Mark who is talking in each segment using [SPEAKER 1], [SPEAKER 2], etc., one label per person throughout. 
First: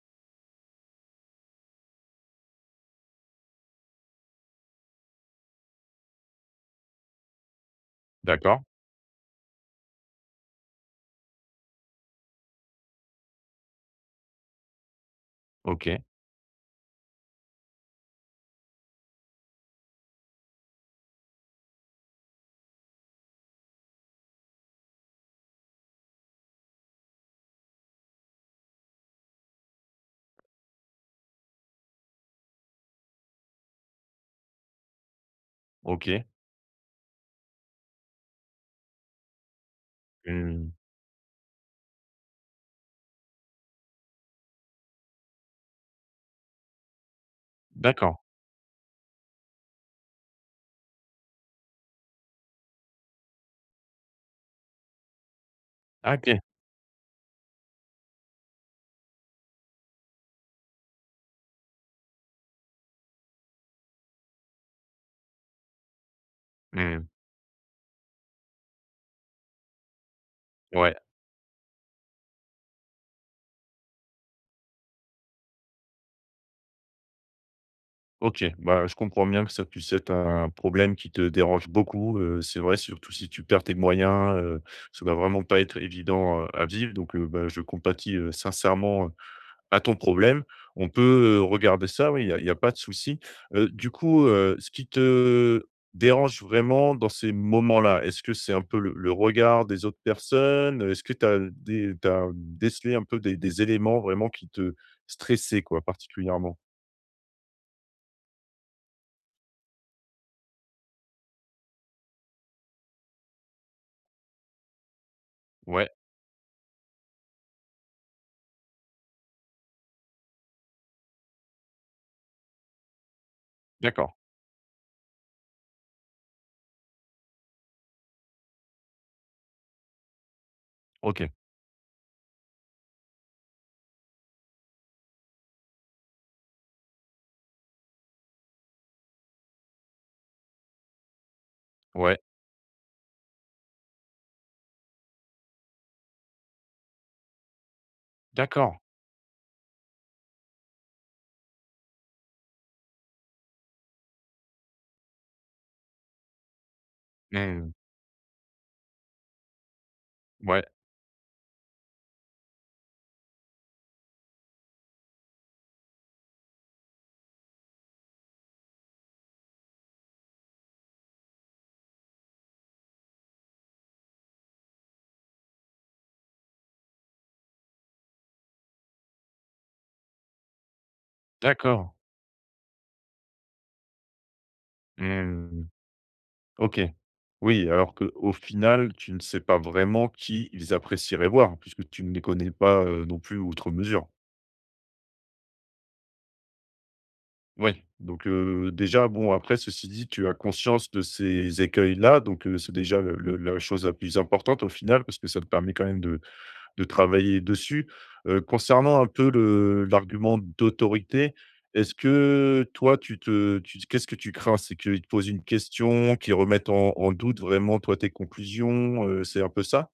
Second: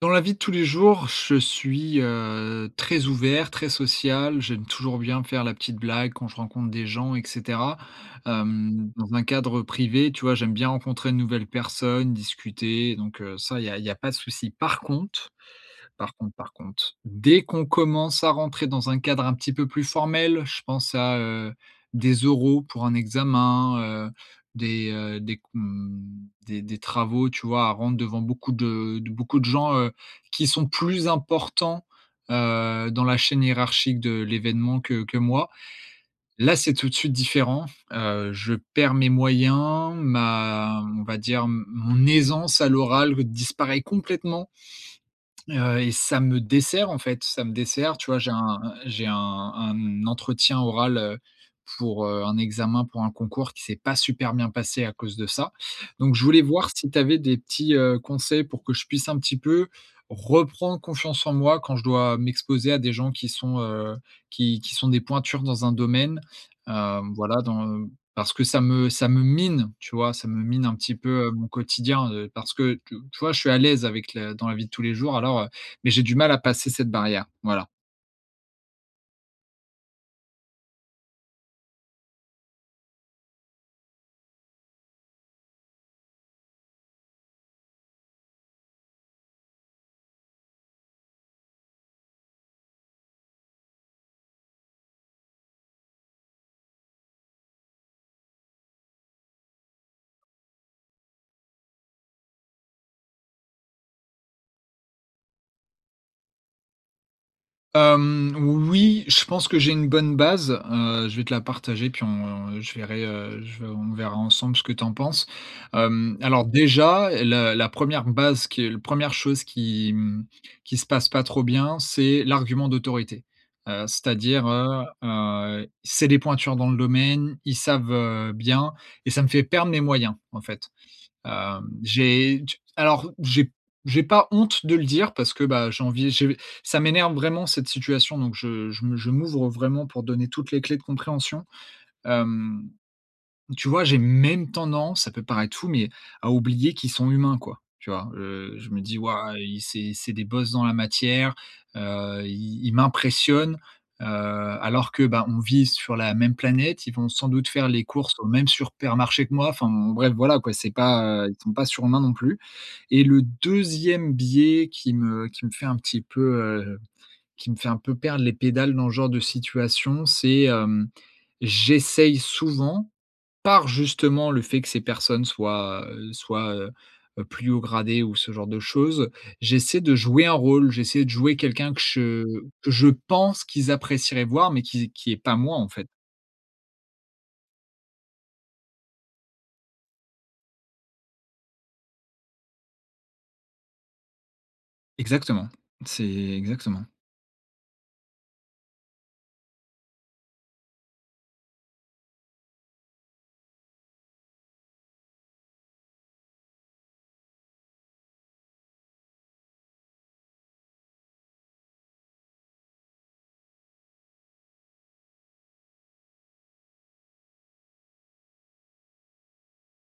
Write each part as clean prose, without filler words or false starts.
[SPEAKER 1] Dans la vie de tous les jours, je suis, très ouvert, très social. J'aime toujours bien faire la petite blague quand je rencontre des gens et cetera.
[SPEAKER 2] D'accord.
[SPEAKER 1] Dans un cadre privé, tu vois, j'aime bien rencontrer de nouvelles personnes, discuter, donc ça, il y a pas de souci.
[SPEAKER 2] OK,
[SPEAKER 1] Par contre, dès qu'on commence à rentrer dans un cadre un petit peu plus formel, je pense à, des oraux pour un examen, des, des travaux, tu vois, à rendre devant beaucoup de beaucoup de gens, qui sont plus importants, dans la chaîne hiérarchique de l'événement que moi.
[SPEAKER 2] OK.
[SPEAKER 1] Là, c'est tout de suite différent, je perds mes moyens,
[SPEAKER 2] Mmh.
[SPEAKER 1] ma on va dire, mon aisance à l'oral disparaît complètement. Et ça me dessert, en fait, ça me dessert. Tu
[SPEAKER 2] D'accord.
[SPEAKER 1] vois, j'ai un entretien oral, pour, un examen pour un concours qui s'est pas super bien passé à cause de ça. Donc
[SPEAKER 2] Ah,
[SPEAKER 1] je
[SPEAKER 2] OK.
[SPEAKER 1] voulais voir si tu avais des petits, conseils pour que je puisse un petit peu reprendre confiance en moi quand je dois m'exposer à des gens qui sont, qui sont des pointures dans un domaine,
[SPEAKER 2] Mmh.
[SPEAKER 1] hem, voilà dans Parce que ça me mine, tu vois? Ça me mine un
[SPEAKER 2] Ouais.
[SPEAKER 1] petit peu, mon quotidien, parce que tu vois, je suis à l'aise avec la dans la vie de tous les jours alors, mais j'ai du mal à passer cette barrière, voilà.
[SPEAKER 2] OK. Bah, je comprends bien que ça puisse être un problème qui te dérange beaucoup, c'est vrai, surtout si tu perds tes moyens, ça va vraiment pas être évident, à vivre donc bah, je compatis, sincèrement, à ton problème. On peut, regarder ça, oui, il y a pas de souci. Du coup, ce qui te dérange vraiment dans ces moments-là, est-ce que c'est un peu le regard des autres personnes? Est-ce que tu as décelé un peu des éléments vraiment qui te stressaient, quoi, particulièrement?
[SPEAKER 1] Hem, oui, je pense que j'ai une bonne base, je vais te la partager puis je verrai, je on verra ensemble ce que tu en penses.
[SPEAKER 2] Ouais,
[SPEAKER 1] Alors déjà, la 1 base qui est la 1 chose qui, qui se passe pas trop bien, c'est l'argument d'autorité.
[SPEAKER 2] d'accord.
[SPEAKER 1] C'est-à-dire, c'est des pointures dans le domaine, ils savent, bien et ça me fait perdre mes moyens, en fait.
[SPEAKER 2] OK.
[SPEAKER 1] Hem, j'ai alors j'ai pas honte de le dire parce que, bah, j'ai envie j'ai ça m'énerve vraiment cette situation donc je m'ouvre vraiment pour donner toutes les clés de compréhension.
[SPEAKER 2] Ouais,
[SPEAKER 1] Hem Tu vois, j'ai même tendance, ça peut paraître fou, mais à oublier qu'ils sont humains, quoi. Tu vois? Je
[SPEAKER 2] d'accord.
[SPEAKER 1] me dis: «Waouh, ils c'est des boss dans la matière, ils m'impressionnent», alors que, bah, on vit sur la même planète, ils vont sans doute faire
[SPEAKER 2] Mmh.
[SPEAKER 1] les courses au même supermarché que moi, enfin, bref, voilà, quoi,
[SPEAKER 2] Ouais,
[SPEAKER 1] c'est pas, ils sont pas surhumains non plus. Et le deuxième biais qui me fait un petit peu, qui me fait un peu perdre les pédales dans ce genre de situation, c'est, j'essaye souvent par justement le fait que ces personnes soient, plus haut gradées ou ce genre de choses, j'essaie de jouer quelqu'un
[SPEAKER 2] d'accord.
[SPEAKER 1] que je pense qu'ils apprécieraient voir, mais qui est pas moi, en
[SPEAKER 2] Mmh.
[SPEAKER 1] fait.
[SPEAKER 2] OK. Oui, alors qu'au final, tu ne sais pas vraiment qui ils apprécieraient voir, puisque tu ne les connais pas, non plus outre mesure.
[SPEAKER 1] Exactement, c'est exactement.
[SPEAKER 2] Oui, donc déjà, bon, après, ceci dit, tu as conscience de ces écueils-là, donc c'est déjà le la chose la plus importante au final, parce que ça te permet quand même de travailler dessus. Concernant un peu le l'argument d'autorité, est-ce que toi, tu qu'est-ce que tu crains? C'est qu'ils te posent une question, qu'ils remettent en doute vraiment, toi, tes conclusions, c'est un peu ça?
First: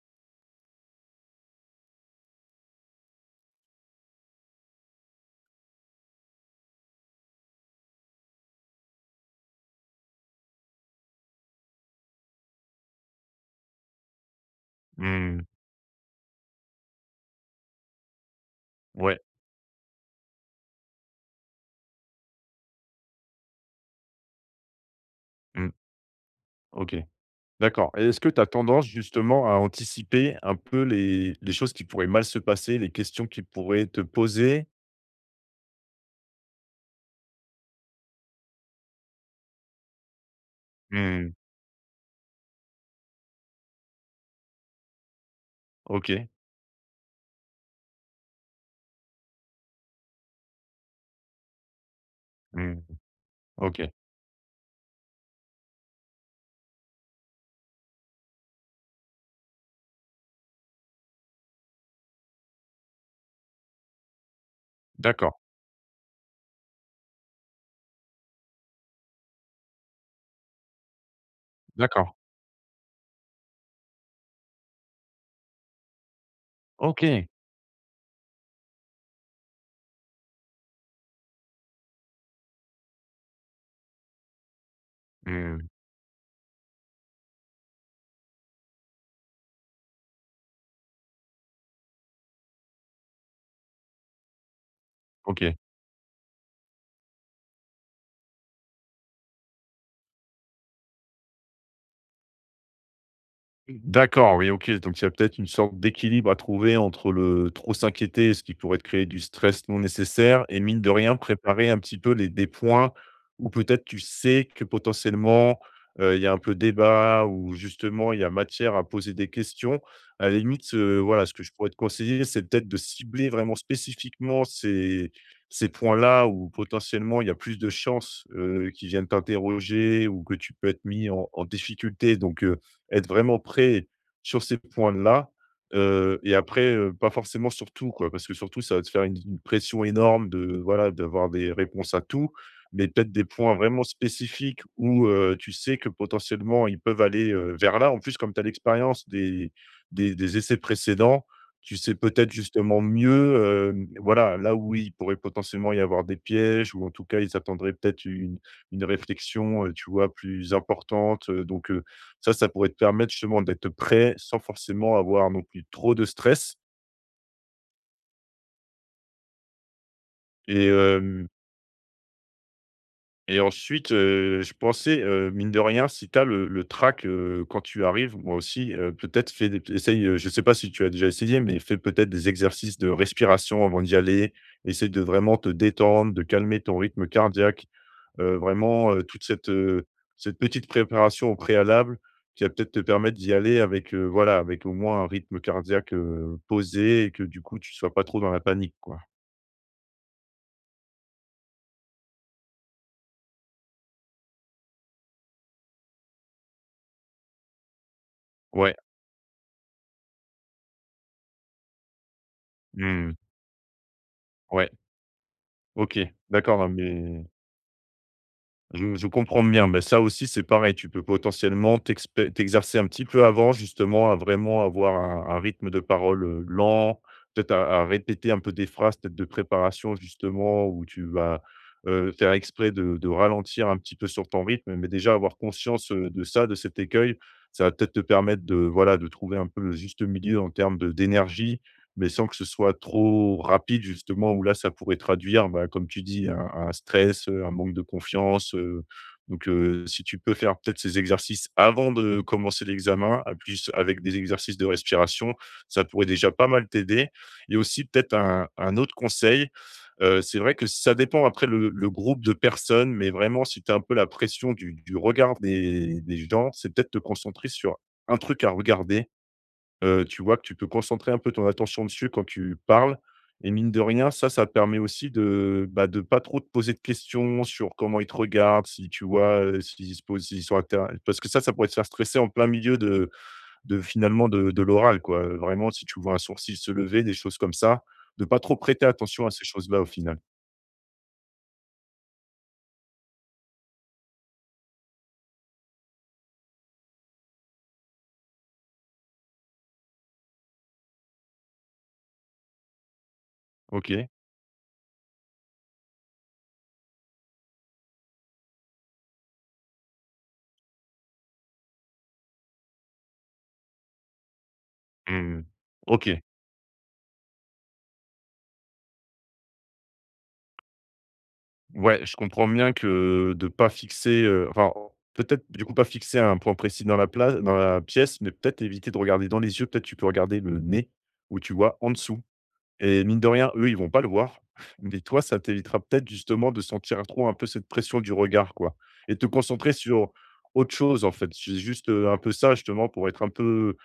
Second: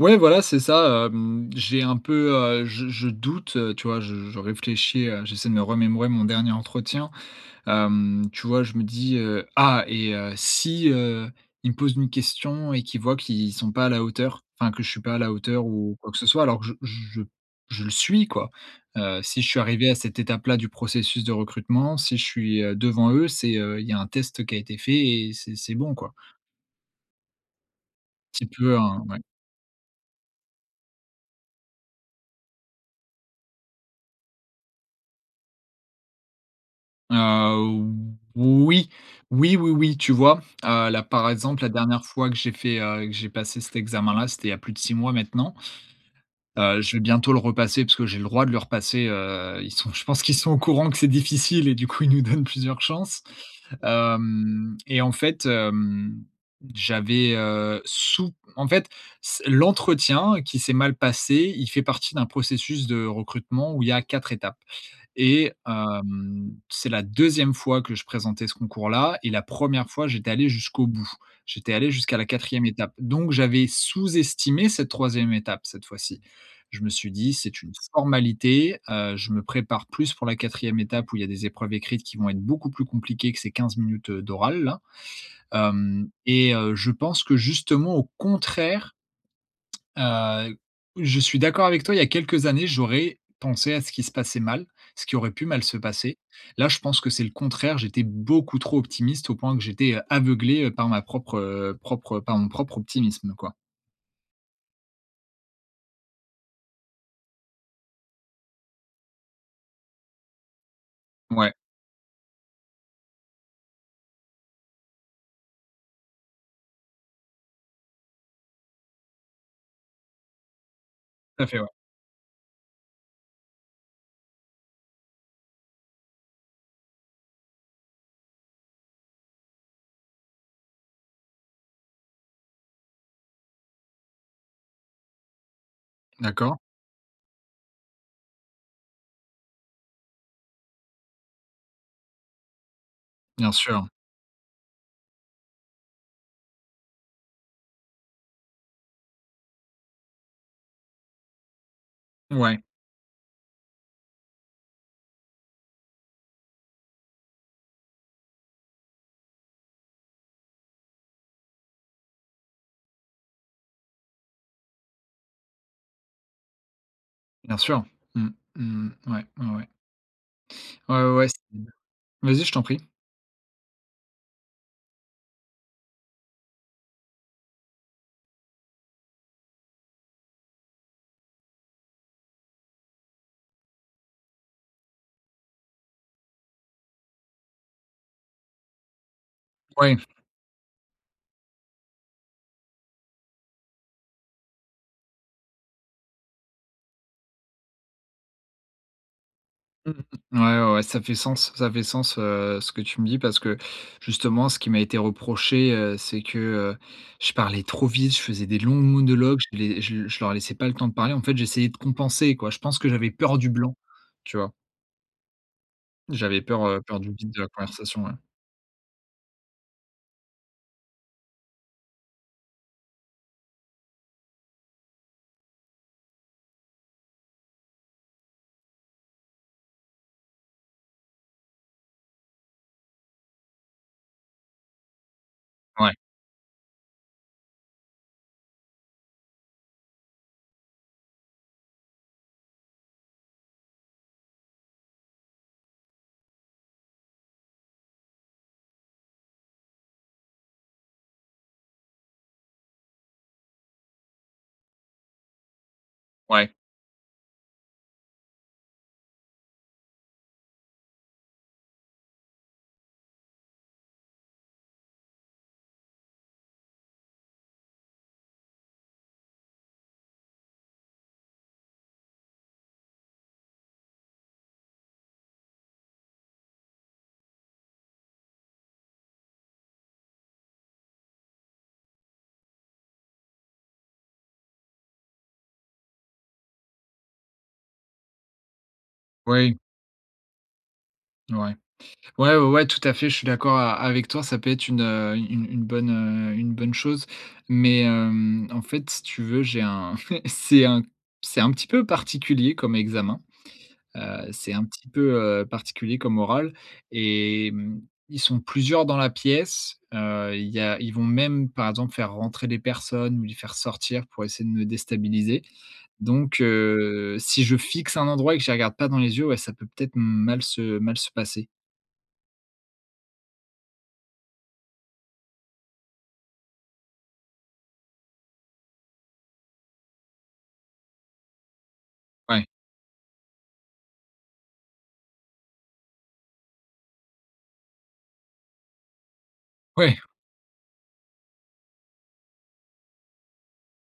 [SPEAKER 1] Ouais, voilà, c'est ça, j'ai un peu, je doute, tu vois? Je réfléchis, j'essaie de me remémorer mon dernier entretien. Tu vois, je me dis, «Ah et si, ils me posent une question et qu'ils voient qu'ils sont pas à la hauteur, enfin que je suis pas à la
[SPEAKER 2] Mmh.
[SPEAKER 1] hauteur ou quoi que ce soit», alors que je je le suis quoi.
[SPEAKER 2] Ouais,
[SPEAKER 1] Si je suis arrivé à cette étape-là du processus de recrutement, si je suis, devant eux, c'est, il y a un test qui a été fait et c'est
[SPEAKER 2] mmh.
[SPEAKER 1] c'est bon quoi.
[SPEAKER 2] OK. D'accord, et est-ce que tu as
[SPEAKER 1] Petit peu
[SPEAKER 2] tendance
[SPEAKER 1] un ouais.
[SPEAKER 2] justement à anticiper un peu les choses qui pourraient mal se passer, les questions qui pourraient te poser?
[SPEAKER 1] Heu, oui, oui, oui, oui, tu vois? Là, par
[SPEAKER 2] Mmh.
[SPEAKER 1] exemple, la dernière fois que j'ai passé cet examen-là, c'était il y a plus de 6 mois maintenant.
[SPEAKER 2] OK.
[SPEAKER 1] Je vais bientôt le repasser parce que j'ai le droit de le repasser, ils sont je pense qu'ils sont au courant que c'est difficile et du coup, ils nous donnent plusieurs
[SPEAKER 2] Mmh.
[SPEAKER 1] chances.
[SPEAKER 2] OK.
[SPEAKER 1] Hem Et en fait, j'avais, heu, sous en fait, c l'entretien qui s'est mal passé, il fait partie d'un processus de recrutement où il y a 4 étapes.
[SPEAKER 2] D'accord,
[SPEAKER 1] Et c'est la deuxième fois que je présentais ce concours-là et la première fois, j'étais allé jusqu'au bout. J'étais allé
[SPEAKER 2] d'accord.
[SPEAKER 1] jusqu'à la quatrième étape. Donc j'avais sous-estimé cette troisième étape cette fois-ci. Je me suis
[SPEAKER 2] OK.
[SPEAKER 1] dit: «C'est une formalité, je me prépare plus pour la quatrième étape où il y a des épreuves écrites qui vont être beaucoup plus compliquées que ces 15 minutes, d'oral là».
[SPEAKER 2] Mmh.
[SPEAKER 1] Hem Et je pense que justement au contraire, Heu, je suis d'accord avec toi, il y a quelques années, j'aurais pensé à ce qui se passait mal, ce qui aurait pu
[SPEAKER 2] OK.
[SPEAKER 1] mal se passer. Là, je pense que c'est le contraire, j'étais beaucoup trop optimiste au point que j'étais, aveuglé, par mon propre optimisme, quoi.
[SPEAKER 2] D'accord, oui, OK, donc il y a peut-être une sorte d'équilibre à trouver entre le trop s'inquiéter, ce qui pourrait te créer du stress non nécessaire, et mine de rien,
[SPEAKER 1] Ouais,
[SPEAKER 2] préparer un petit peu les des points où peut-être tu sais que potentiellement, il y a un peu débat ou justement il y a matière à poser des questions. À la limite, voilà, ce
[SPEAKER 1] tout
[SPEAKER 2] que
[SPEAKER 1] à
[SPEAKER 2] je
[SPEAKER 1] fait, ouais.
[SPEAKER 2] pourrais te conseiller, c'est peut-être de cibler vraiment spécifiquement ces points-là où potentiellement il y a plus de chances, qu'ils viennent t'interroger ou que tu peux être mis en difficulté donc être vraiment prêt sur ces points-là, et
[SPEAKER 1] D'accord,
[SPEAKER 2] après, pas forcément sur tout, quoi. Parce que surtout ça va te faire une pression énorme de voilà, d'avoir des réponses à tout, mais peut-être des
[SPEAKER 1] bien
[SPEAKER 2] points
[SPEAKER 1] sûr.
[SPEAKER 2] vraiment spécifiques où, tu sais que potentiellement ils peuvent aller, vers là. En plus, comme tu as l'expérience des des essais précédents, tu sais peut-être
[SPEAKER 1] Ouais,
[SPEAKER 2] justement mieux, voilà, là où il pourrait potentiellement y avoir des pièges ou en tout cas, ils attendraient peut-être une réflexion, tu vois, plus importante, donc ça pourrait te permettre justement d'être prêt sans forcément avoir non plus trop de stress
[SPEAKER 1] bien sûr. Mmh, mmh. Ouais, ouais, ouais.
[SPEAKER 2] et
[SPEAKER 1] Ouais, ouais, ouais,
[SPEAKER 2] hem
[SPEAKER 1] c'est vas-y, je t'en prie.
[SPEAKER 2] et ensuite, je pensais, mine de rien, si tu as le trac, quand tu arrives, moi aussi, peut-être fais des essaye, je ne sais pas si tu as déjà essayé, mais fais peut-être des exercices de respiration avant d'y aller. Essaye de vraiment te détendre, de calmer ton rythme cardiaque. Vraiment, toute cette,
[SPEAKER 1] Ouais.
[SPEAKER 2] cette petite préparation au préalable qui va peut-être te permettre d'y aller avec, voilà, avec au moins un rythme cardiaque, posé, et que du coup tu sois pas trop dans la panique, quoi.
[SPEAKER 1] Mmh mmh, mmh. Ouais, ouais, ouais, ça fait sens, ce que tu me dis parce que justement ce qui m'a été reproché, c'est que, je parlais trop vite, je faisais des longs
[SPEAKER 2] Ouais,
[SPEAKER 1] monologues, je les je leur laissais pas le temps de parler. En fait, j'essayais de compenser, quoi. Je pense que j'avais
[SPEAKER 2] mmh,
[SPEAKER 1] peur du blanc, tu vois?
[SPEAKER 2] ouais, OK,
[SPEAKER 1] J'avais
[SPEAKER 2] d'accord,
[SPEAKER 1] peur,
[SPEAKER 2] non
[SPEAKER 1] peur du
[SPEAKER 2] mais
[SPEAKER 1] vide de la conversation, ouais.
[SPEAKER 2] je comprends bien, mais ça aussi, c'est pareil. Tu peux potentiellement t'exercer un petit peu avant, justement, à vraiment avoir un rythme de parole, lent, peut-être à répéter un peu des phrases, peut-être de préparation, justement, où tu vas, faire exprès de ralentir un petit peu sur ton rythme, mais déjà avoir conscience,
[SPEAKER 1] Ouais,
[SPEAKER 2] de ça, de cet écueil, ça va peut-être te permettre de, voilà, de trouver un peu le juste milieu en termes de d'énergie, mais sans que ce soit trop rapide justement où là, ça pourrait traduire, bah, comme tu dis, un stress, un manque de confiance, donc si tu peux faire peut-être ces exercices avant de commencer l'examen, à plus avec des exercices de respiration, ça pourrait déjà pas
[SPEAKER 1] ouais.
[SPEAKER 2] mal t'aider. Et aussi peut-être un autre conseil, c'est vrai que ça dépend après le groupe de personnes, mais vraiment si tu as un peu la pression du regard des gens, c'est peut-être te concentrer sur un truc à regarder, tu vois que tu peux concentrer un peu ton attention dessus quand tu parles, et mine de rien, ça permet aussi de, bah, de pas trop te poser de questions sur comment ils te regardent, si tu vois, s'ils se posent, s'ils sont intér parce que ça pourrait te faire stresser en plein milieu de finalement de l'oral quoi, vraiment si tu vois un sourcil se lever, des choses comme ça, de pas trop prêter attention à ces
[SPEAKER 1] Oui,
[SPEAKER 2] choses-là au final.
[SPEAKER 1] ouais. Ouais, ouais, ouais, tout à fait, je suis d'accord a avec toi, ça peut être une, une bonne, une bonne chose. Mais, en fait, si tu veux, j'ai un c'est un petit peu particulier comme examen, heu,
[SPEAKER 2] OK.
[SPEAKER 1] c'est un petit peu, particulier comme oral et ils sont plusieurs dans la pièce, il y a ils vont même, par exemple, faire rentrer des personnes ou les faire sortir pour essayer de me déstabiliser.
[SPEAKER 2] Mmh. OK.
[SPEAKER 1] Donc, si je fixe un endroit et que je les regarde pas dans les yeux, ouais, ça peut peut-être mal se passer.
[SPEAKER 2] Ouais, je comprends bien que de pas fixer, enfin, peut-être du coup pas fixer un point précis dans la place, dans la pièce, mais peut-être éviter de regarder dans les yeux, peut-être tu peux regarder le nez où tu vois en dessous,
[SPEAKER 1] Ouais,
[SPEAKER 2] et mine de rien, eux, ils vont pas le voir, mais toi, ça t'évitera peut-être justement de sentir trop un peu cette pression du regard, quoi, et te concentrer
[SPEAKER 1] ouais.
[SPEAKER 2] sur autre chose, en fait. C'est juste, un peu ça justement pour être un peu,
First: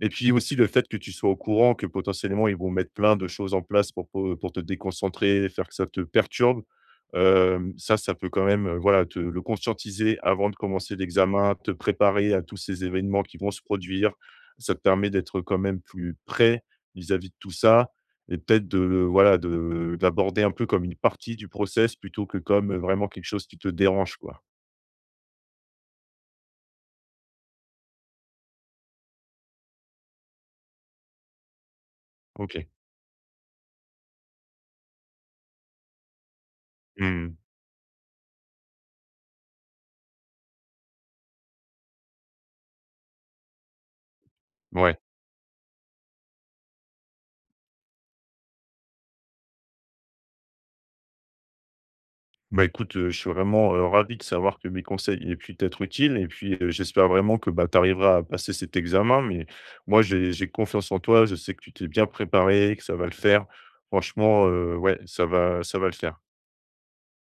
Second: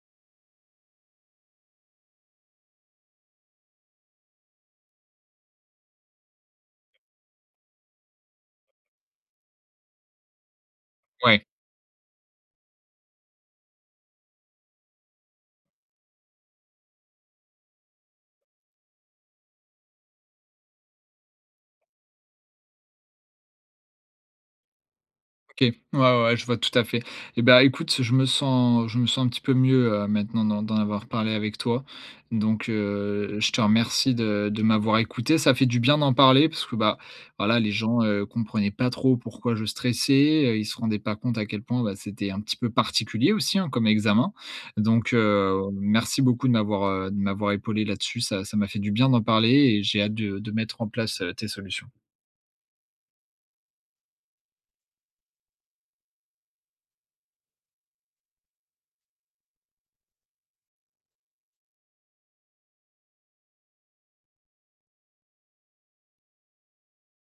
[SPEAKER 2] et puis aussi le fait que tu sois au courant que potentiellement ils vont mettre plein de choses en place pour te déconcentrer, faire que ça te perturbe. Ça, ça peut quand même, voilà, te le conscientiser avant de commencer
[SPEAKER 1] Ouais,
[SPEAKER 2] l'examen, te préparer à tous ces événements qui vont se produire. Ça te permet d'être quand même plus prêt vis-à-vis de tout ça, et peut-être de, voilà, de d'aborder un peu comme une partie du process plutôt que comme, vraiment quelque chose qui te dérange, quoi.
[SPEAKER 1] OK. Ouais, ouais, ouais, je vois tout à fait. Et ben, écoute, je me sens un petit peu mieux, maintenant d'en avoir parlé avec toi.
[SPEAKER 2] OK.
[SPEAKER 1] Donc, je te remercie de m'avoir écouté. Ça fait du bien d'en parler parce que, bah,
[SPEAKER 2] Mmh.
[SPEAKER 1] voilà, les gens, comprenaient pas trop pourquoi je stressais, ils se rendaient pas compte à quel point, bah, c'était un petit peu particulier aussi, hein, comme examen.
[SPEAKER 2] Ouais.
[SPEAKER 1] Donc, merci beaucoup de m'avoir épaulé là-dessus. Ça m'a fait du bien d'en parler et j'ai hâte de mettre en place, tes solutions.
[SPEAKER 2] Bah, écoute, je suis vraiment, ravi de savoir que mes conseils aient pu t'être utiles, et puis, j'espère vraiment que, bah, tu arriveras à passer cet examen, mais moi j'ai confiance en toi. Je sais que tu t'es bien préparé, que ça va le faire. Franchement, ouais, ça va le faire.